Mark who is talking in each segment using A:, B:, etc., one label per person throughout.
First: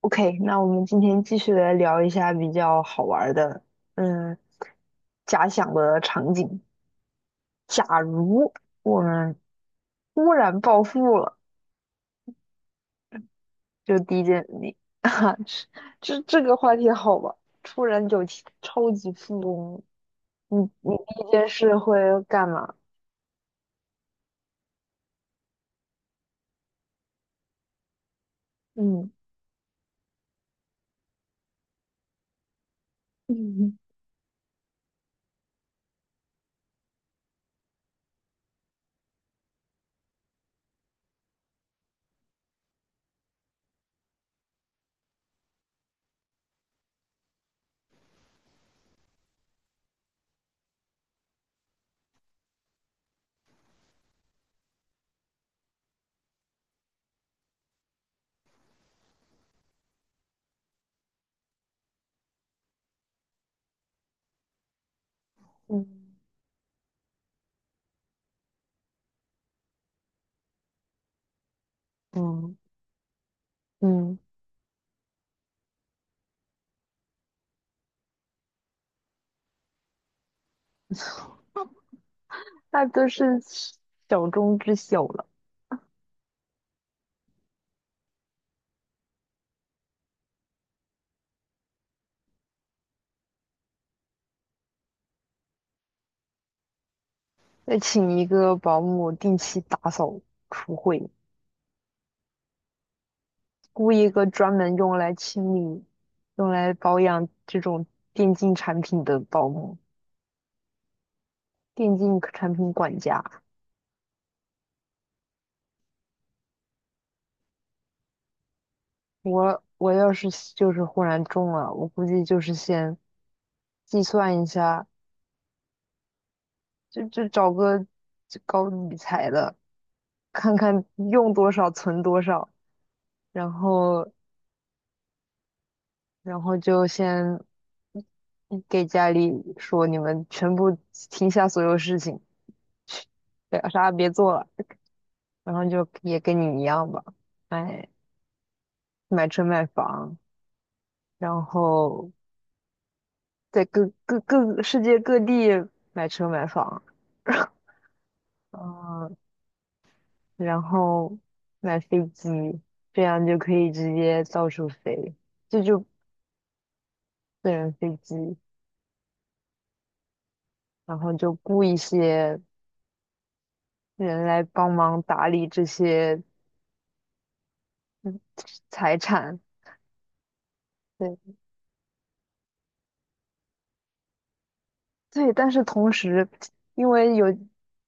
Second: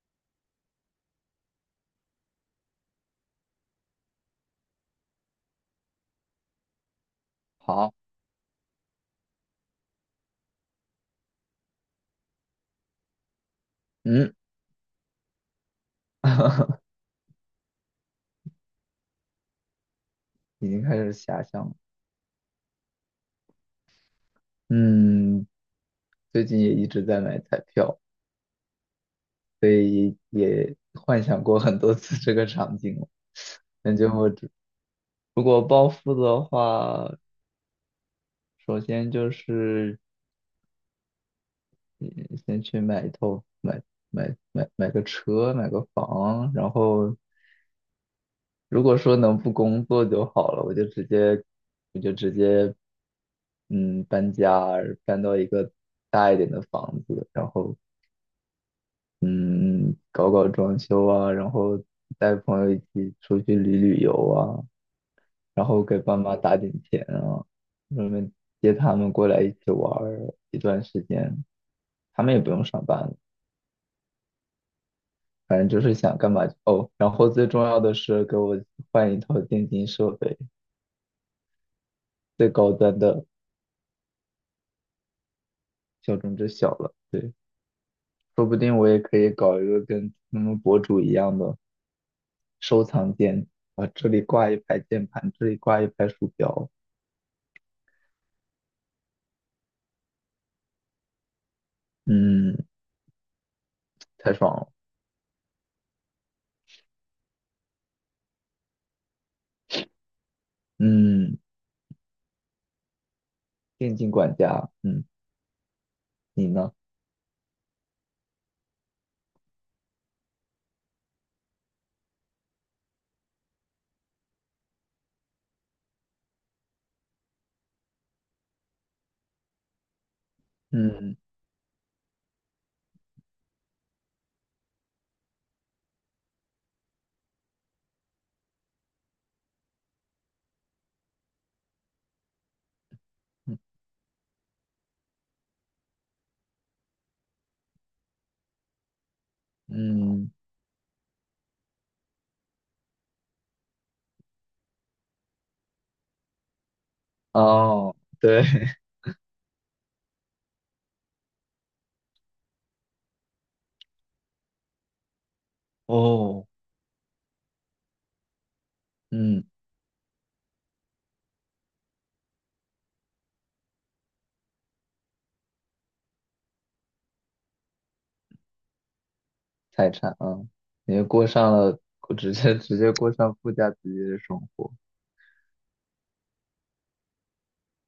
A: OK，那我们今天继续来聊一下比较好玩儿的，嗯，假想的场景。
B: 好，
A: 假如我们突然暴富了，就第一
B: 嗯，
A: 件，你 啊，这个话题 好吧？突然有钱超级富翁，你
B: 已经开
A: 你
B: 始
A: 第一
B: 遐
A: 件
B: 想了。
A: 事会干嘛？
B: 嗯，最近也一直在买彩票，
A: 嗯
B: 幻想过很多次这个场景了。
A: 嗯
B: 感觉我如果暴富的话，首先就是嗯先去买一套买买买买个车，买个房。然后如果说能不工作就好了，我就直接搬家，搬到一个大一点的房子。然后。嗯，搞搞装修啊，然后带朋友一起出去旅游啊，然后给爸
A: 嗯
B: 妈打点钱啊，顺便接他们过来一起玩儿一段时间，他们也不
A: 嗯
B: 用上班了，
A: 嗯，
B: 反正就是想干嘛就哦。然后最重要的是给我换一套电竞设备，最高
A: 那
B: 端
A: 都
B: 的
A: 是小中之小了。
B: 小众之小了。说不定我也可以搞一个跟他们博主一样的收藏间啊，这里挂一排键盘，这里挂一排鼠标。
A: 再请一个保姆定期打扫厨会，
B: 嗯，
A: 雇一个
B: 太
A: 专
B: 爽了。
A: 门用来清理、用来保养这种电竞产品的保姆、
B: 嗯，
A: 电竞产品管家。
B: 电竞管家。嗯，你呢？
A: 我要是就是忽然中了，我估计就是先计算一下，就找个高搞理财的，看看
B: 嗯
A: 用多少存多少，然后然后就先给家里说你们全部停下所有事情，去，
B: 嗯
A: 对啥也别做了。然后就也跟你一样吧，买买车买房，
B: 嗯。
A: 然后在各各各世界各地买车买房，
B: 哦，对，
A: 嗯，然后买飞机，这样就可以直接到处飞，这就
B: 哦，
A: 私人飞机，
B: 嗯，
A: 然后就雇一些人来帮忙打理这些嗯财产，
B: 财产啊。你就
A: 对，
B: 过上了，直接过上富家子弟的生活。
A: 对，但是同时，因为有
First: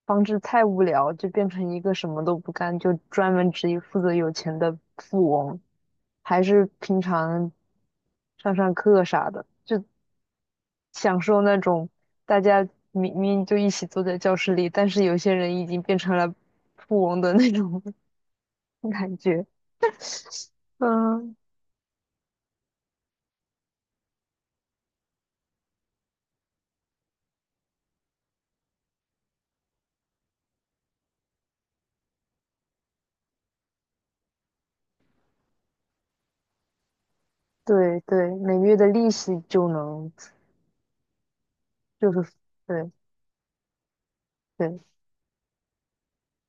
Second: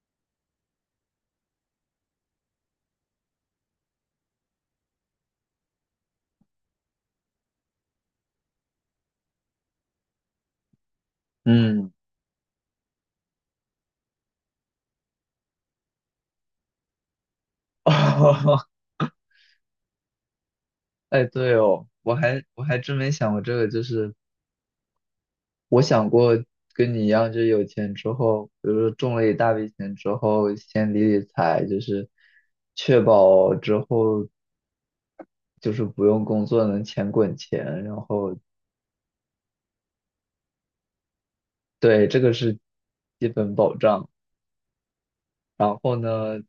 A: 防止太无聊，就变成一个什么都不干，就专门只负责有钱的富翁，还是平常上课啥的，就享受那种
B: 嗯，
A: 大家明明就一起坐在教室里，但是有些人已经变成了富翁的那种 感觉。
B: 哎，
A: 嗯，
B: 对哦，我还真没想过这个，就是我想过跟你一样，就是有钱之后，比如说中了一大笔钱之后，先理理财，就是确保之后就是不用工作能钱滚钱。然
A: 对对，
B: 后
A: 每月的利息就能，
B: 对，
A: 就
B: 这
A: 是
B: 个是
A: 对
B: 基本保障。
A: 对，
B: 然后呢，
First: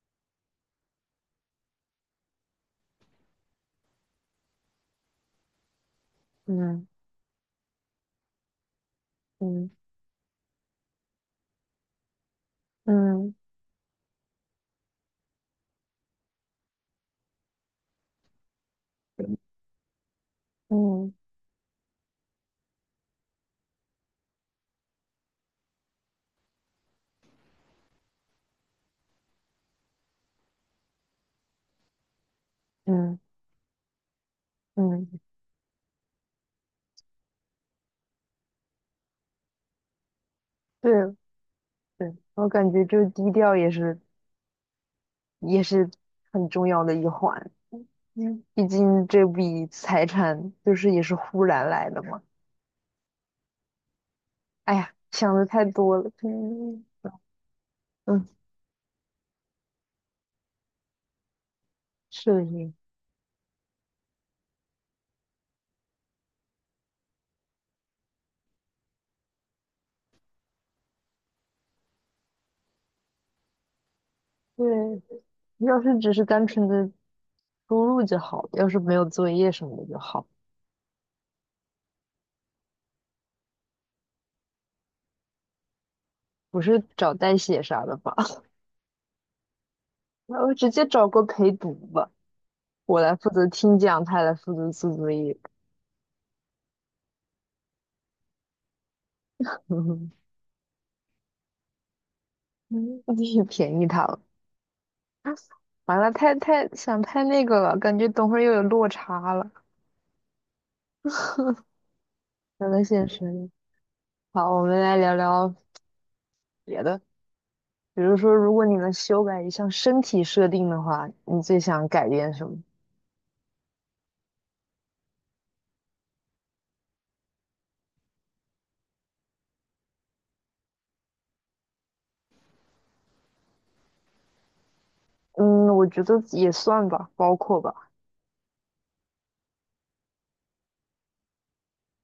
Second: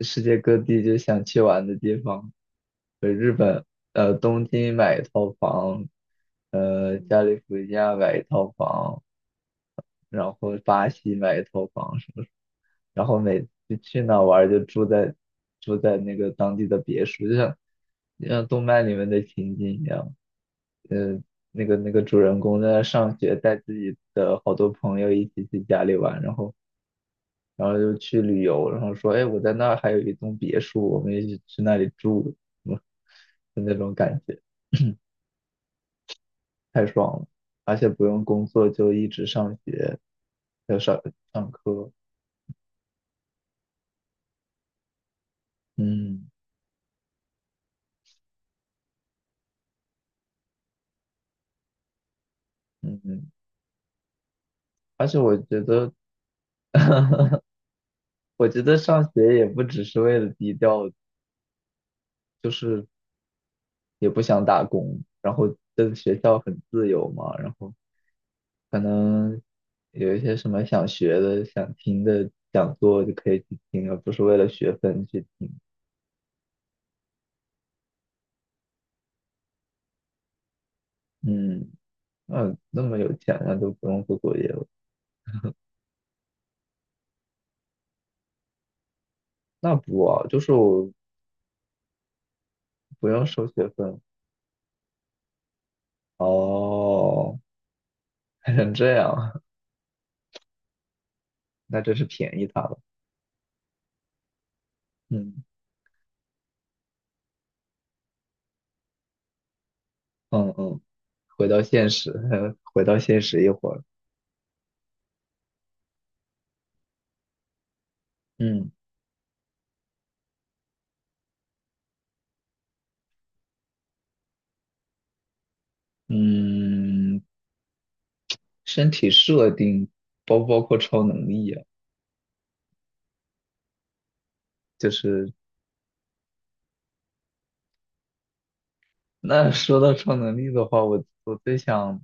B: 世界各地就想去玩的地方，日本，东京买一套房，
A: 嗯
B: 加利福尼亚买一套房，
A: 嗯
B: 然后巴西买一套房什么，然后
A: 嗯
B: 每次去哪玩儿就住在那个当地的别墅，就像动漫里面的情景一样。
A: 嗯
B: 嗯，那个主人公在那上学，带自己的好多朋友一起去家里玩。然后。然后就去旅游，然后说，哎，我在那儿还有一栋别墅，我们一起去那里住。嗯，
A: 嗯。
B: 就那种感觉。
A: 嗯，
B: 太爽了，而且不用工作就一直上学，要上
A: 对
B: 上课。
A: 对，我感觉这低调也是
B: 嗯
A: 很重要的一环，嗯，毕竟这笔财产就是也是忽然来的嘛。
B: 嗯，嗯，
A: 哎呀，
B: 而且
A: 想
B: 我
A: 的
B: 觉
A: 太
B: 得，
A: 多了，嗯，
B: 我觉得上学也不只是为了低调，
A: 是
B: 就
A: 的，
B: 是也不想打工，然后这个学校很自由嘛。然后，可能有一些什么想学的、想听的讲座就可以去听，而不是为了
A: 是
B: 学
A: 的
B: 分
A: 对，
B: 去听。
A: 要是只是单纯的输入就好，要是没有作业什么的就好，
B: 嗯，那么有钱那就不用做作业了？
A: 不是找代写啥的吧？
B: 那不啊，就
A: 那
B: 是
A: 我直接
B: 我
A: 找个陪读吧，我
B: 不
A: 来
B: 用
A: 负责
B: 收学
A: 听
B: 分。
A: 讲，他来负责做作业，
B: 哦，还成这样啊。
A: 嗯，
B: 那真是便宜他了。
A: 你便宜他了。啊，
B: 嗯
A: 完了，太想太那个了，感觉等会儿又有落差了，
B: 嗯嗯，回到现实，
A: 聊到
B: 回到
A: 现
B: 现
A: 实
B: 实一
A: 里
B: 会儿。
A: 好，我们来聊聊别的，比如说，如果
B: 嗯
A: 你能修改一项身体设定的话，你最想改变什么？
B: 嗯，身体设定包不包括超能力啊？就是
A: 嗯，我觉得也算吧，包括吧。
B: 那说到超能力的话，我我最想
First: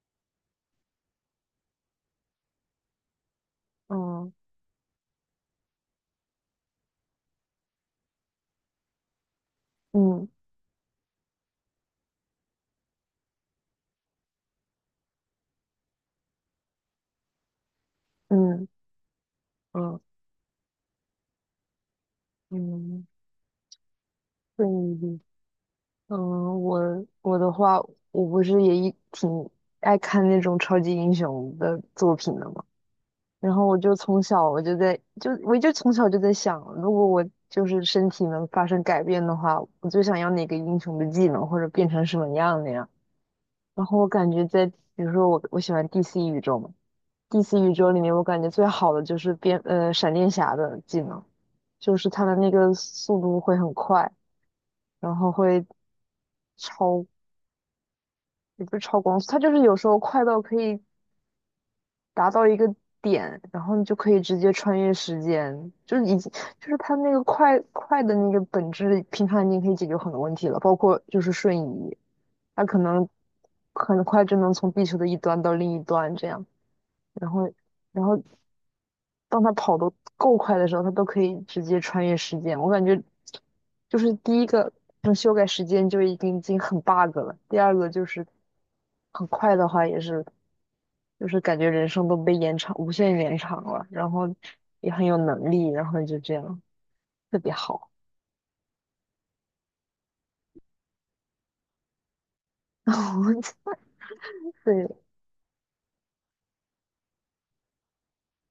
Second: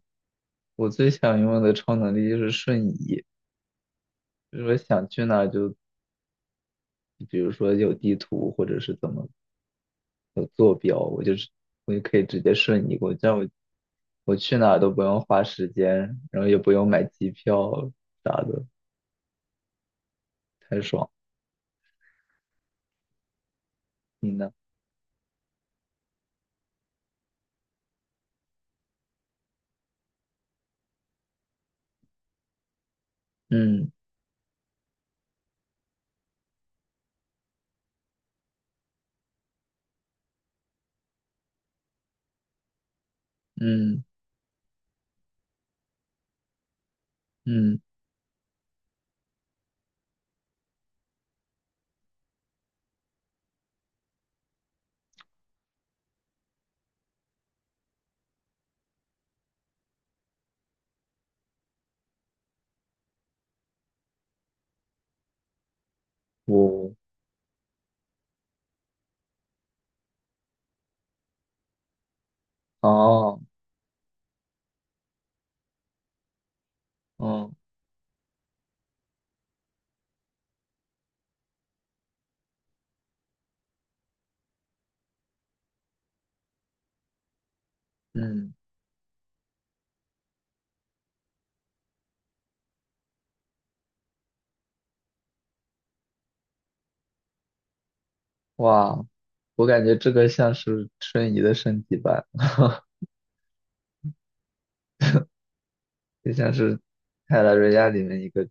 B: 我最想拥有的超能力就是瞬移，
A: 嗯
B: 就是我想去哪儿就，比如说有地图或者是怎么
A: 嗯
B: 有坐标，我就可以直接瞬移过去，这样我去哪儿都不用花时间，然后也不用买机票啥的，
A: 嗯嗯
B: 太爽。
A: 嗯，
B: 你呢？
A: 对，嗯，我的话，我不是也一挺爱看那种超级英雄的作品的吗？然后我
B: 嗯
A: 就从小我就在就我就从小就在想，如果我就是身体能发生改变的话，我最想要哪个英雄的技能，或者变成什么样的呀？然后
B: 嗯
A: 我感觉在比如说我喜欢 DC 宇宙嘛，DC 宇
B: 嗯，
A: 宙里面我感觉最好的就是变闪电侠的技能，就是他的那个速度会很快，然后会超也不是超光速，他就是有时候快到可以达到一个点，然后你就可以直接穿越时间，就是已经就是它
B: 我，
A: 那个快的那个本质，平常已经可以解决很多问题了，包括就是瞬移，它可能
B: 哦，
A: 很快就能从地球的一端到另一端这样，然后
B: 嗯
A: 然后当它跑得够快的时候，它都可以直接穿越时间。我感觉就是第一个，能修改时间就已经很 bug 了，第二个就是
B: 嗯，
A: 很快的话也是。就是感觉人生都被延长，无限延长了，然后也很有能力，然后就这样特别好。
B: 哇，我感觉这个像是瞬移的升级版。
A: 然后对，
B: 就像是《泰拉瑞亚》里面一个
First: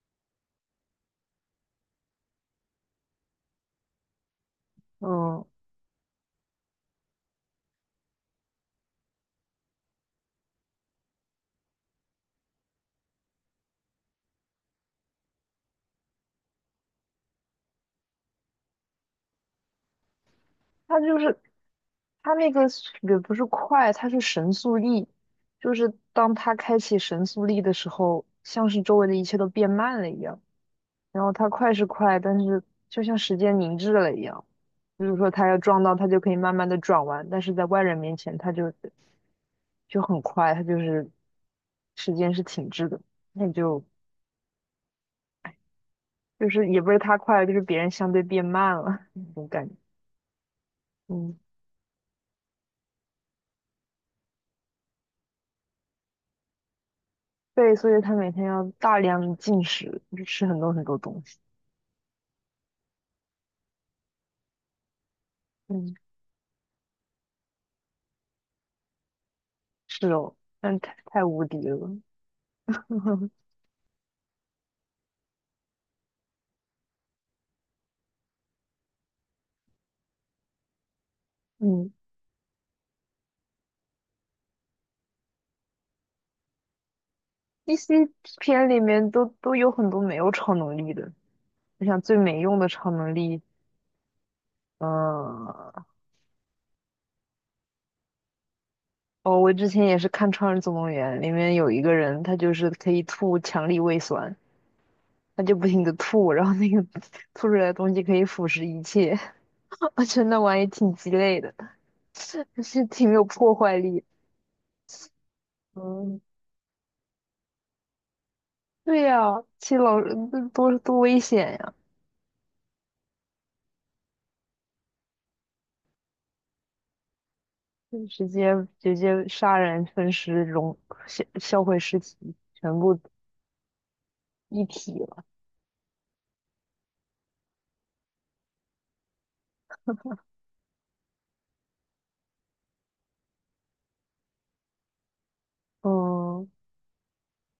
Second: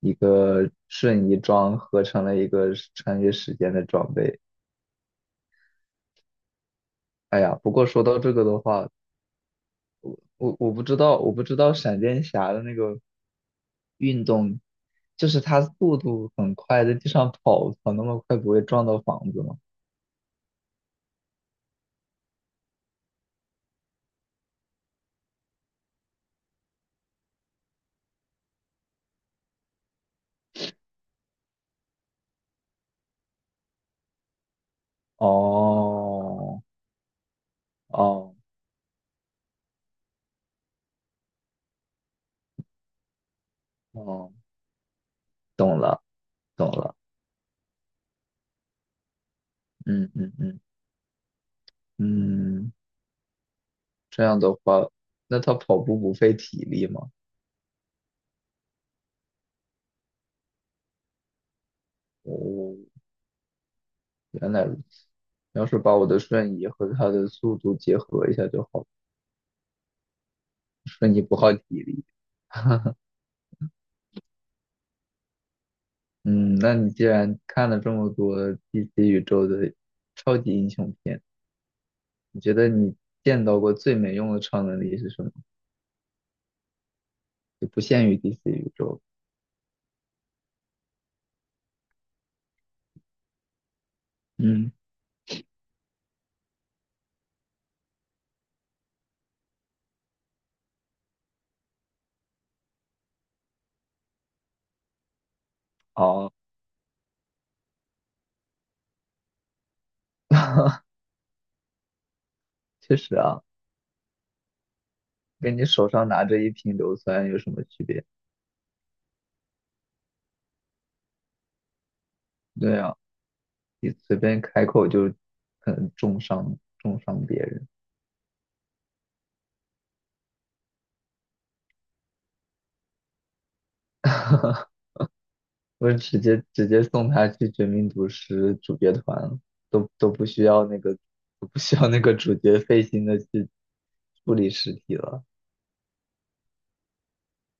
B: 一个瞬移装合成了一个是穿越时间的装备。
A: 嗯，
B: 哎呀，不过说到这个的话，我不知道闪电侠的那个运动，就是他速度很快，在地上跑那么快，不会撞到房子吗？
A: 他就是他那个也不是快，他是神速力，就是当他开启神速力的时候，像是周围的一切都变慢了一样。然后他快是快，但是就像时间凝滞了一样，就是说他要撞到，他就可以慢
B: 哦
A: 慢的转弯，但是在外人面
B: 哦
A: 前，他就很快，他就是时间是停滞的，那就
B: 哦，懂了
A: 就是
B: 懂
A: 也不
B: 了，
A: 是它快了，就是别人相对变慢了 那种感觉，
B: 嗯嗯嗯
A: 嗯，
B: 嗯，这样的话，那他跑步不费体力吗？
A: 对，所以他每天要大量进食，就吃很多很多东西，
B: 哦，原来如此。要是
A: 嗯，
B: 把我的瞬移和它的速度结合一下就好了，
A: 是哦，但太
B: 瞬移
A: 太
B: 不
A: 无
B: 耗
A: 敌
B: 体
A: 了，
B: 力。嗯，那你既然看了这么多 DC 宇宙的超级英雄片，
A: 嗯。
B: 你觉得你见到过最没用的超能力是什么？就
A: 一
B: 不
A: 些
B: 限于 DC
A: 片
B: 宇
A: 里
B: 宙。
A: 面都有很多没有超能力的，我想最没用的超能力，
B: 嗯，
A: 嗯，哦，我之前也是看《超人总动员》，里面有一个人，他就是可以吐强力胃酸，他就不停的吐，
B: 哦，
A: 然后那个 吐出来的东西可以腐蚀一切。我觉得那玩意儿 挺鸡肋的，就是
B: 确
A: 挺
B: 实
A: 有
B: 啊，
A: 破坏力。
B: 跟你手上
A: 嗯，
B: 拿着一瓶硫酸有什么区别？
A: 对呀、其实老多危险呀、
B: 对啊，你随便开口就可能重伤别人。
A: 就直接杀人分尸、融销毁尸体，全部一体了。
B: 我直接送他去《绝命毒师》主角团了，都不需要那个主角费心的去处理尸体了。
A: 嗯。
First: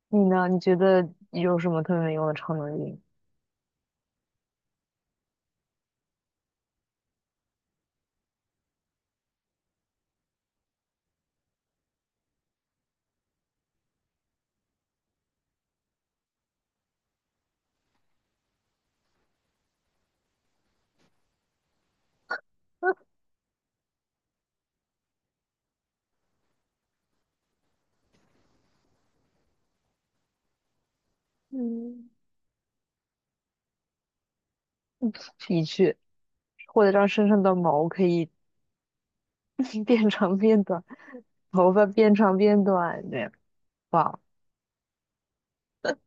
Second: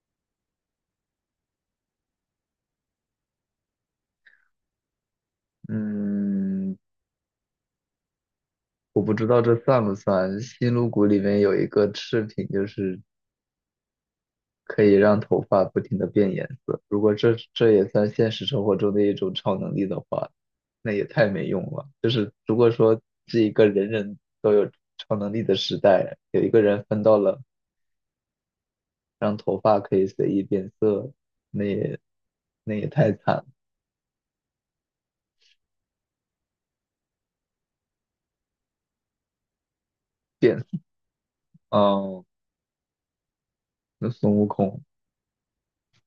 A: 你呢？你觉得有什么特别没用的超能力？
B: 嗯，我不知道这算不算。新露谷里面有一个饰品，就是可以让头发不停的变颜色。如果这也算现实生活中的一种超能力的话，那也太没用了。就是如果说 是一个人人都有超能力的时代，有一个人分到了，让头发可以随意变色，那也
A: 嗯，
B: 那也太惨了。
A: 的确，或者让身上的毛可以 变长变
B: 变
A: 短，头发变
B: 嗯，
A: 长变短，这样
B: 那
A: 哇
B: 孙悟空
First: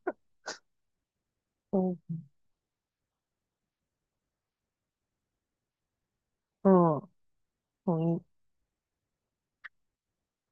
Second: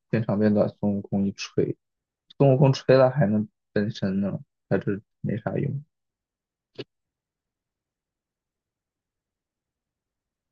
B: 变长变短，孙悟空一吹，
A: 嗯
B: 孙悟空吹了还能分身呢，他这没啥用。
A: 嗯，同意。